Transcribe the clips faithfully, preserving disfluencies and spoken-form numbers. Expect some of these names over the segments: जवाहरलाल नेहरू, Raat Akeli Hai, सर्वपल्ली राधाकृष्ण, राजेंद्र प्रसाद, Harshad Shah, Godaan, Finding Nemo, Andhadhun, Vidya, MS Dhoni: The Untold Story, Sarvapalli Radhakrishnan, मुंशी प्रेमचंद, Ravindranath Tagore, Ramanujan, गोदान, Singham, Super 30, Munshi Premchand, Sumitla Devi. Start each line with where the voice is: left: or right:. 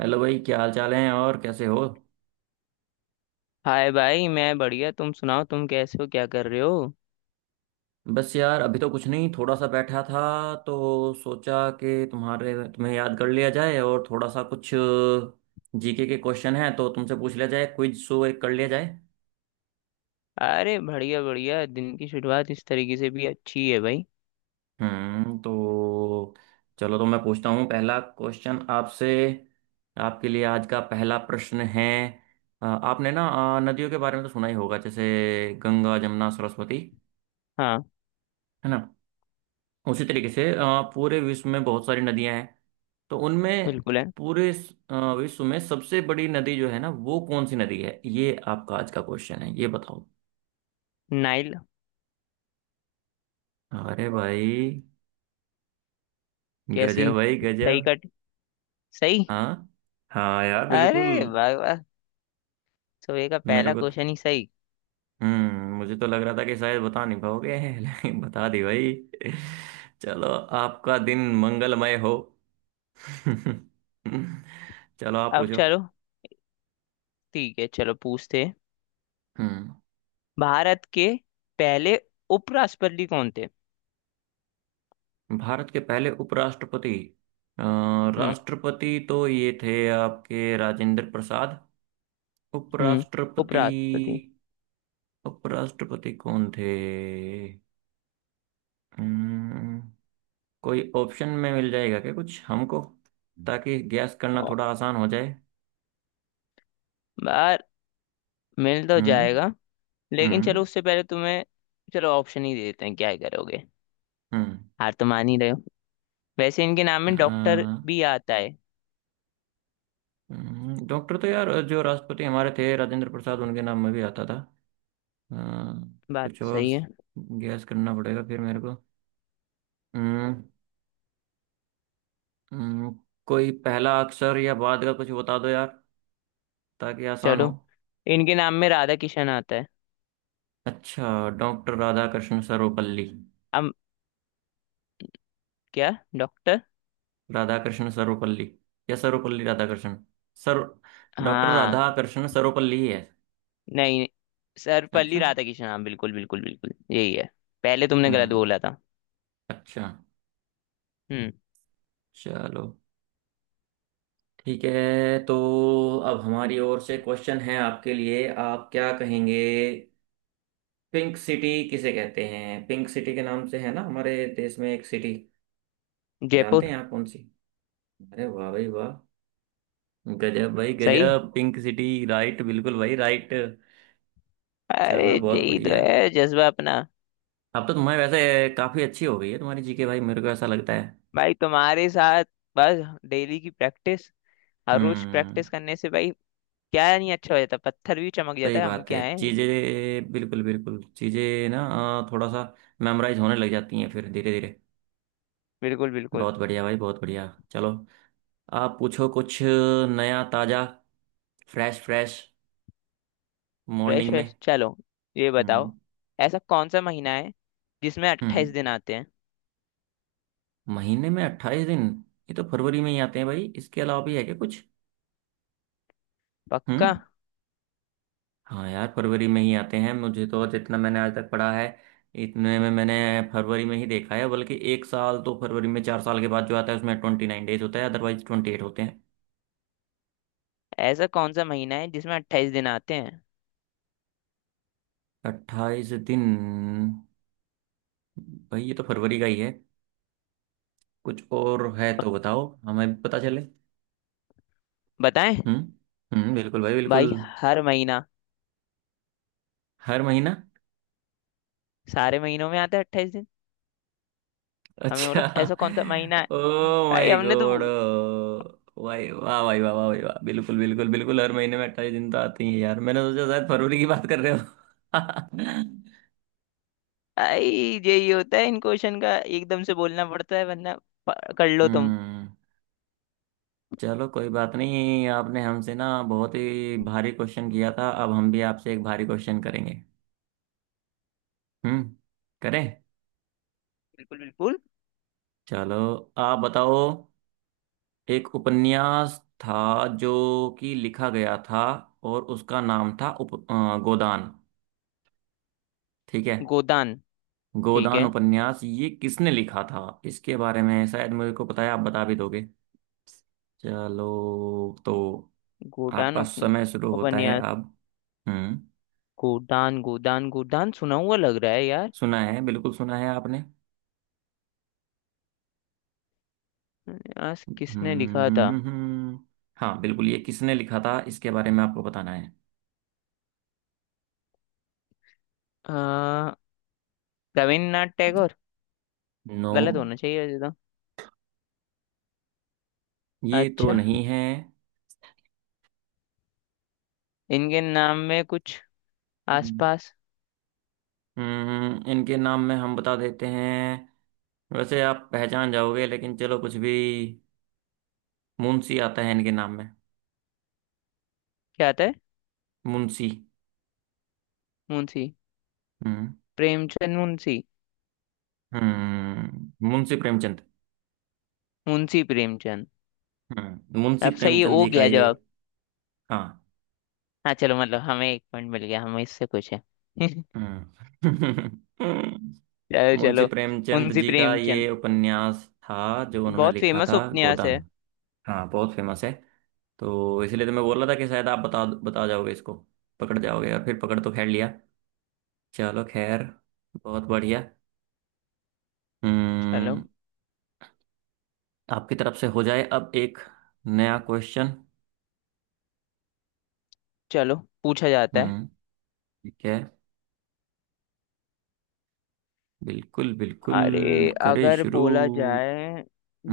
right: Hello भाई, क्या हाल चाल है और कैसे हो?
left: हाय भाई, मैं बढ़िया। तुम सुनाओ, तुम कैसे हो, क्या कर रहे हो?
right: बस यार, अभी तो कुछ नहीं, थोड़ा सा बैठा था। तो सोचा कि तुम्हारे तुम्हें याद कर लिया जाए और थोड़ा सा कुछ जीके के क्वेश्चन हैं, तो तुमसे पूछ लिया जाए, क्विज शो एक कर लिया जाए।
left: अरे बढ़िया बढ़िया, दिन की शुरुआत इस तरीके से भी अच्छी है भाई।
right: हम्म तो चलो, तो मैं पूछता हूँ पहला क्वेश्चन आपसे। आपके लिए आज का पहला प्रश्न है। अ, आपने ना, अ, नदियों के बारे में तो सुना ही होगा, जैसे गंगा जमुना सरस्वती,
left: हाँ।
right: है ना? उसी तरीके से अ, पूरे विश्व में बहुत सारी नदियां हैं। तो उनमें
left: बिल्कुल है।
right: पूरे स- अ, विश्व में सबसे बड़ी नदी जो है ना, वो कौन सी नदी है? ये आपका आज का क्वेश्चन है, ये बताओ।
left: नाइल।
right: अरे भाई,
left: कैसी?
right: गजब भाई
left: सही
right: गजब।
left: कट। सही।
right: हाँ। हाँ यार, बिल्कुल।
left: अरे वाह वाह। सुबह का
right: मेरे
left: पहला
right: को तो-
left: क्वेश्चन ही सही।
right: हम्म मुझे तो लग रहा था कि शायद बता नहीं पाओगे लेकिन बता दी भाई। चलो, आपका दिन मंगलमय हो। चलो, आप
left: अब
right: पूछो।
left: चलो। ठीक है, चलो पूछते हैं।
right: हम्म।
left: भारत के पहले उपराष्ट्रपति कौन थे?
right: भारत के पहले उपराष्ट्रपति। अ,
left: हम्म।
right: राष्ट्रपति तो ये थे आपके, राजेंद्र प्रसाद।
left: हम्म। उपराष्ट्रपति।
right: उपराष्ट्रपति। उपराष्ट्रपति कौन थे? अम्म, कोई ऑप्शन में मिल जाएगा क्या कुछ हमको, ताकि गैस करना
left: ओ,
right: थोड़ा आसान हो जाए?
left: बार मिल तो
right: हम्म
left: जाएगा, लेकिन चलो
right: हम्म
left: उससे पहले तुम्हें। चलो, ऑप्शन ही दे देते हैं, क्या ही करोगे।
right: हम्म
left: हार तो मान ही रहे हो। वैसे इनके नाम में डॉक्टर
right: अ,
left: भी आता है।
right: हम्म, डॉक्टर तो यार, जो राष्ट्रपति हमारे थे राजेंद्र प्रसाद, उनके नाम में भी आता था। अ,
left: बात
right: कुछ
left: तो
right: और
left: सही है।
right: गैस करना पड़ेगा फिर मेरे को। हम्म हम्म, कोई पहला अक्षर या बाद का कुछ बता दो यार, ताकि आसान हो।
left: चलो, इनके नाम में राधा किशन आता है।
right: अच्छा, डॉक्टर राधाकृष्ण सर्वपल्ली।
left: अब क्या? डॉक्टर?
right: राधाकृष्ण सर्वपल्ली या सर्वपल्ली राधाकृष्ण सर? डॉक्टर
left: हाँ।
right: राधाकृष्ण सर्वपल्ली ही है।
left: नहीं, सर्वपल्ली
right: अच्छा।
left: राधा किशन, हाँ बिल्कुल बिल्कुल बिल्कुल यही है। पहले तुमने गलत
right: हम्म।
left: बोला था।
right: अच्छा।
left: हम्म।
right: चलो, ठीक है। तो अब हमारी ओर से क्वेश्चन है आपके लिए, आप क्या कहेंगे? पिंक सिटी किसे कहते हैं? पिंक सिटी के नाम से है ना हमारे देश में एक सिटी, जानते
left: जयपुर।
right: हैं आप कौन सी? अरे वाह भाई वाह! गजब भाई
left: सही।
right: गजब, पिंक सिटी राइट, बिल्कुल भाई राइट।
left: अरे
right: चलो, बहुत
left: यही तो
right: बढ़िया।
left: है जज्बा अपना।
right: अब तो तुम्हारे वैसे काफी अच्छी हो गई है तुम्हारी जीके भाई, मेरे को ऐसा लगता है।
left: भाई तुम्हारे साथ, बस डेली की प्रैक्टिस, हर रोज
right: हम्म
left: प्रैक्टिस करने से भाई क्या नहीं अच्छा हो जाता, पत्थर भी चमक जाता
right: सही
left: है, हम
right: बात है,
left: क्या है।
right: चीजें बिल्कुल बिल्कुल, चीजें ना अ, थोड़ा सा मेमोराइज होने लग जाती हैं फिर धीरे धीरे।
left: बिल्कुल बिल्कुल।
right: बहुत बढ़िया भाई, बहुत बढ़िया। चलो, आप पूछो कुछ नया, ताजा, फ्रेश फ्रेश,
left: फ्रेश
right: मॉर्निंग में।
left: फ्रेश चलो। ये बताओ,
right: हम्म
left: ऐसा कौन सा महीना है जिसमें अट्ठाईस
right: हम्म
left: दिन आते हैं?
right: महीने में अट्ठाईस दिन? ये तो फरवरी में ही आते हैं भाई, इसके अलावा भी है क्या कुछ?
left: पक्का?
right: हम्म हाँ यार, फरवरी में ही आते हैं मुझे तो, जितना मैंने आज तक पढ़ा है, इतने में मैंने फरवरी में ही देखा है। बल्कि एक साल तो फरवरी में चार साल के बाद जो आता है उसमें ट्वेंटी नाइन डेज होता है, अदरवाइज ट्वेंटी एट होते हैं।
left: ऐसा कौन सा महीना है जिसमें अट्ठाईस दिन आते हैं?
right: अट्ठाईस दिन? भाई ये तो फरवरी का ही है, कुछ और है तो बताओ हमें भी पता चले।
left: बताएं?
right: हम्म हम्म बिल्कुल भाई, बिल्कुल।
left: भाई, हर महीना,
right: हर महीना?
left: सारे महीनों में आता है अट्ठाईस दिन। हमने बोला
right: अच्छा।
left: ऐसा कौन सा महीना है
right: ओ
left: भाई,
right: माय
left: हमने तो।
right: गॉड! भाई वाह, भाई वाह वाह, भाई वाह, बिल्कुल बिल्कुल बिल्कुल, हर महीने में अट्ठाईस दिन तो आते ही हैं यार, मैंने सोचा शायद फरवरी की बात कर रहे हो।
left: भाई यही होता है इन क्वेश्चन का, एकदम से बोलना पड़ता है वरना प- कर लो तुम।
right: हम्म चलो कोई बात नहीं, आपने हमसे ना बहुत ही भारी क्वेश्चन किया था, अब हम भी आपसे एक भारी क्वेश्चन करेंगे। हम्म। करें?
left: बिल्कुल बिल्कुल।
right: चलो, आप बताओ। एक उपन्यास था, जो कि लिखा गया था, और उसका नाम था उप, अ, गोदान। ठीक है?
left: गोदान। ठीक
right: गोदान
left: है।
right: उपन्यास, ये किसने लिखा था इसके बारे में, शायद मुझे को पता है, आप बता भी दोगे। चलो, तो
left: गोदान
right: आपका
left: उप,
right: समय शुरू होता है
left: उपन्यास।
right: अब। हम्म
left: गोदान गोदान गोदान सुना हुआ लग रहा है यार।
right: सुना है बिल्कुल, सुना है आपने।
left: आज
right: हम्म
left: किसने लिखा था?
right: हम्म, हम्म, हम्म। हाँ बिल्कुल, ये किसने लिखा था इसके बारे में आपको बताना है।
left: आ, रविन्द्रनाथ टैगोर।
right: नो,
left: गलत होना चाहिए वैसे तो।
right: ये तो
left: अच्छा।
right: नहीं है।
left: इनके नाम में कुछ
right: हम्म
left: आसपास।
right: हम्म, इनके नाम में हम बता देते हैं, वैसे आप पहचान जाओगे, लेकिन चलो कुछ भी, मुंशी आता है इनके नाम में।
left: क्या आता है?
right: मुंशी।
left: मुंशी
right: हम्म
left: प्रेमचंद। मुंशी?
right: हम्म, मुंशी प्रेमचंद।
left: मुंशी प्रेमचंद।
right: हम्म मुंशी
left: अब सही
right: प्रेमचंद
left: हो
right: जी का
left: गया
right: ये।
left: जवाब।
right: हाँ।
left: हाँ चलो, मतलब हमें एक पॉइंट मिल गया, हमें इससे कुछ है।
right: हम्म।
left: चलो
right: मुंशी
left: चलो।
right: प्रेमचंद
left: मुंशी
right: जी का
left: प्रेमचंद,
right: ये उपन्यास था, जो उन्होंने
left: बहुत
right: लिखा
left: फेमस
right: था,
left: उपन्यास
right: गोदान।
left: है।
right: हाँ, बहुत फेमस है। तो इसलिए तो मैं बोल रहा था कि शायद आप बता बता जाओगे इसको, पकड़ जाओगे, और फिर पकड़ तो खैर लिया। चलो खैर, बहुत बढ़िया।
left: चलो
right: हम्म आपकी तरफ से हो जाए अब एक नया क्वेश्चन।
left: चलो, पूछा जाता है।
right: हम्म, ठीक है, बिल्कुल बिल्कुल।
left: अरे
right: करे
left: अगर
right: शुरू?
left: बोला जाए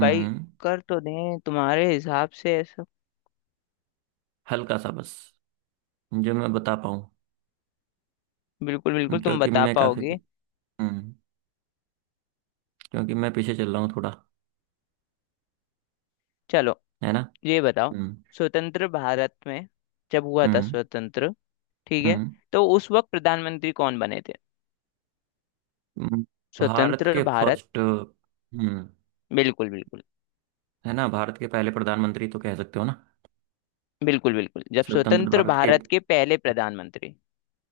left: भाई, कर तो दें तुम्हारे हिसाब से।
right: हल्का सा बस, जो मैं बता पाऊँ,
left: बिल्कुल बिल्कुल, तुम
right: क्योंकि
left: बता
right: मैं काफी
left: पाओगे।
right: हम्म क्योंकि मैं पीछे चल रहा हूँ थोड़ा,
left: चलो
right: है ना?
left: ये बताओ,
right: हम्म,
left: स्वतंत्र भारत में, जब हुआ था
right: हम्म,
left: स्वतंत्र, ठीक है,
right: हम्म,
left: तो उस वक्त प्रधानमंत्री कौन बने थे?
right: हम्म। भारत
left: स्वतंत्र
right: के
left: भारत।
right: फर्स्ट। हम्म
left: बिल्कुल बिल्कुल।
right: है ना, भारत के पहले प्रधानमंत्री तो कह सकते हो ना।
left: बिल्कुल बिल्कुल जब
right: स्वतंत्र
left: स्वतंत्र
right: भारत के,
left: भारत के पहले प्रधानमंत्री।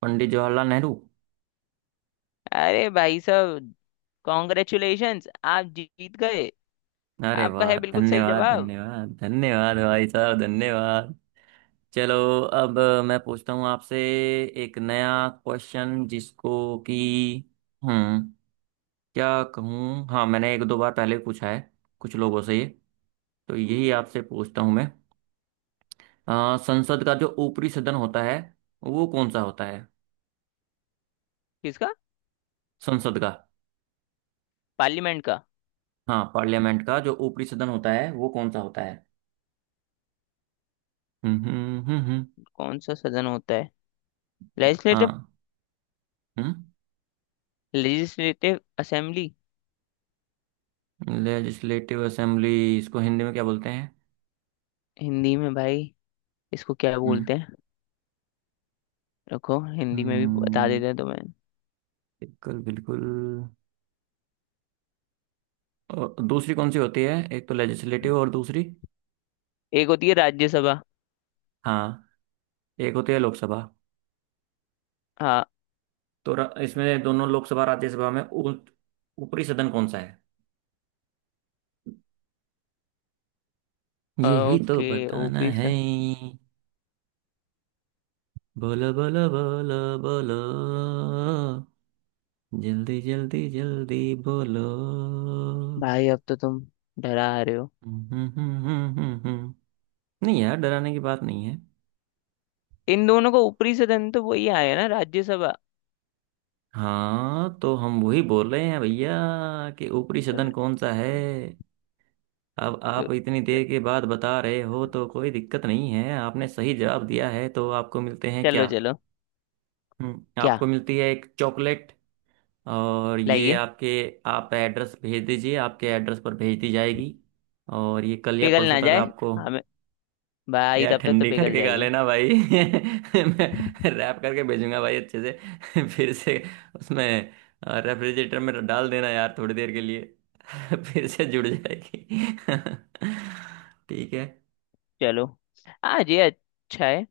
right: पंडित जवाहरलाल नेहरू।
left: अरे भाई साहब, कॉन्ग्रेचुलेशंस, आप जीत गए।
right: अरे
left: आपका
right: वाह,
left: है बिल्कुल सही
right: धन्यवाद
left: जवाब।
right: धन्यवाद धन्यवाद भाई साहब, धन्यवाद। चलो, अब मैं पूछता हूँ आपसे एक नया क्वेश्चन, जिसको कि हम्म क्या कहूँ, हाँ, मैंने एक दो बार पहले भी पूछा है कुछ लोगों से ये, तो यही आपसे पूछता हूँ मैं। अ, संसद का जो ऊपरी सदन होता है, वो कौन सा होता है?
left: किसका?
right: संसद का।
left: पार्लियामेंट का?
right: हाँ, पार्लियामेंट का जो ऊपरी सदन होता है, वो कौन सा होता है? हम्म हम्म हम्म हम्म,
left: कौन सा सदन होता है?
right: जी,
left: लेजिस्लेटिव।
right: हाँ। हम्म
left: लेजिस्लेटिव असेंबली।
right: लेजिस्लेटिव असेंबली, इसको हिंदी में क्या बोलते हैं?
left: हिंदी में भाई इसको क्या बोलते
right: हम्म
left: हैं? रखो, हिंदी में भी बता
right: हम्म,
left: देते हैं तुम्हें।
right: बिल्कुल बिल्कुल, और दूसरी कौन सी होती है, एक तो लेजिस्लेटिव और दूसरी?
left: एक होती है राज्यसभा।
right: हाँ, एक होती है लोकसभा।
left: हाँ।
right: तो र- इसमें दोनों लोकसभा राज्यसभा में ऊ- ऊपरी सदन कौन सा है, यही तो
left: ओके
right: बताना
left: ओपी
right: है।
left: से।
right: बोलो, बोलो, बोलो। बोलो, जल्दी जल्दी जल्दी। बोलो।
left: भाई अब तो तुम डरा रहे हो।
right: हम्म, हम्म, हम्म, हम्म। हम्म, हम्म। नहीं यार, डराने की बात नहीं है।
left: इन दोनों को ऊपरी सदन तो वही आया ना, राज्यसभा।
right: हाँ, तो हम वही बोल रहे हैं भैया, कि ऊपरी सदन
left: र-
right: कौन सा है। अब
left: तो
right: आप इतनी देर के बाद बता रहे हो, तो कोई दिक्कत नहीं है, आपने सही जवाब दिया है, तो आपको मिलते हैं
left: चलो
right: क्या?
left: चलो।
right: हम्म
left: क्या?
right: आपको मिलती है एक चॉकलेट। और ये
left: लाइए।
right: आपके, आप एड्रेस भेज दीजिए, आपके एड्रेस पर भेज दी जाएगी, और ये कल या
left: पिघल
right: परसों
left: ना
right: तक
left: जाए
right: आपको।
left: हमें। भाई
right: यार
left: तब तक तो
right: ठंडी
left: पिघल
right: करके खा
left: जाएगी।
right: लेना भाई। मैं रैप करके भेजूंगा भाई, अच्छे से। फिर से उसमें रेफ्रिजरेटर में डाल देना यार, थोड़ी देर के लिए। फिर से जुड़ जाएगी। ठीक है।
left: चलो आज ये अच्छा है,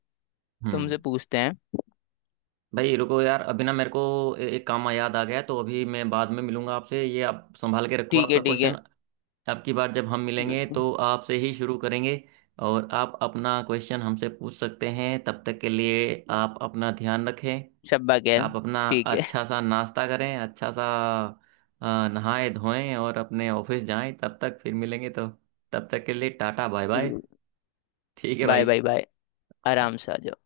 right: हम्म
left: तुमसे पूछते हैं।
right: भाई रुको यार, अभी ना मेरे को ए- एक काम याद आ गया है, तो अभी मैं बाद में मिलूंगा आपसे। ये आप संभाल के रखो,
left: ठीक है
right: आपका
left: ठीक
right: क्वेश्चन।
left: है।
right: अब की बार जब हम मिलेंगे,
left: बिल्कुल।
right: तो आपसे ही शुरू करेंगे, और आप अपना क्वेश्चन हमसे पूछ सकते हैं। तब तक के लिए आप अपना ध्यान रखें,
left: शब्बा खैर।
right: आप अपना
left: ठीक है।
right: अच्छा सा नाश्ता करें, अच्छा सा, अ, नहाएं धोएं और अपने ऑफिस जाएं। तब तक फिर मिलेंगे तो, तब तक के लिए टाटा बाय बाय।
left: बिल्कुल।
right: ठीक है
left: बाय
right: भाई।
left: Bye bye.
right: Bye.
left: आराम से आ जाओ।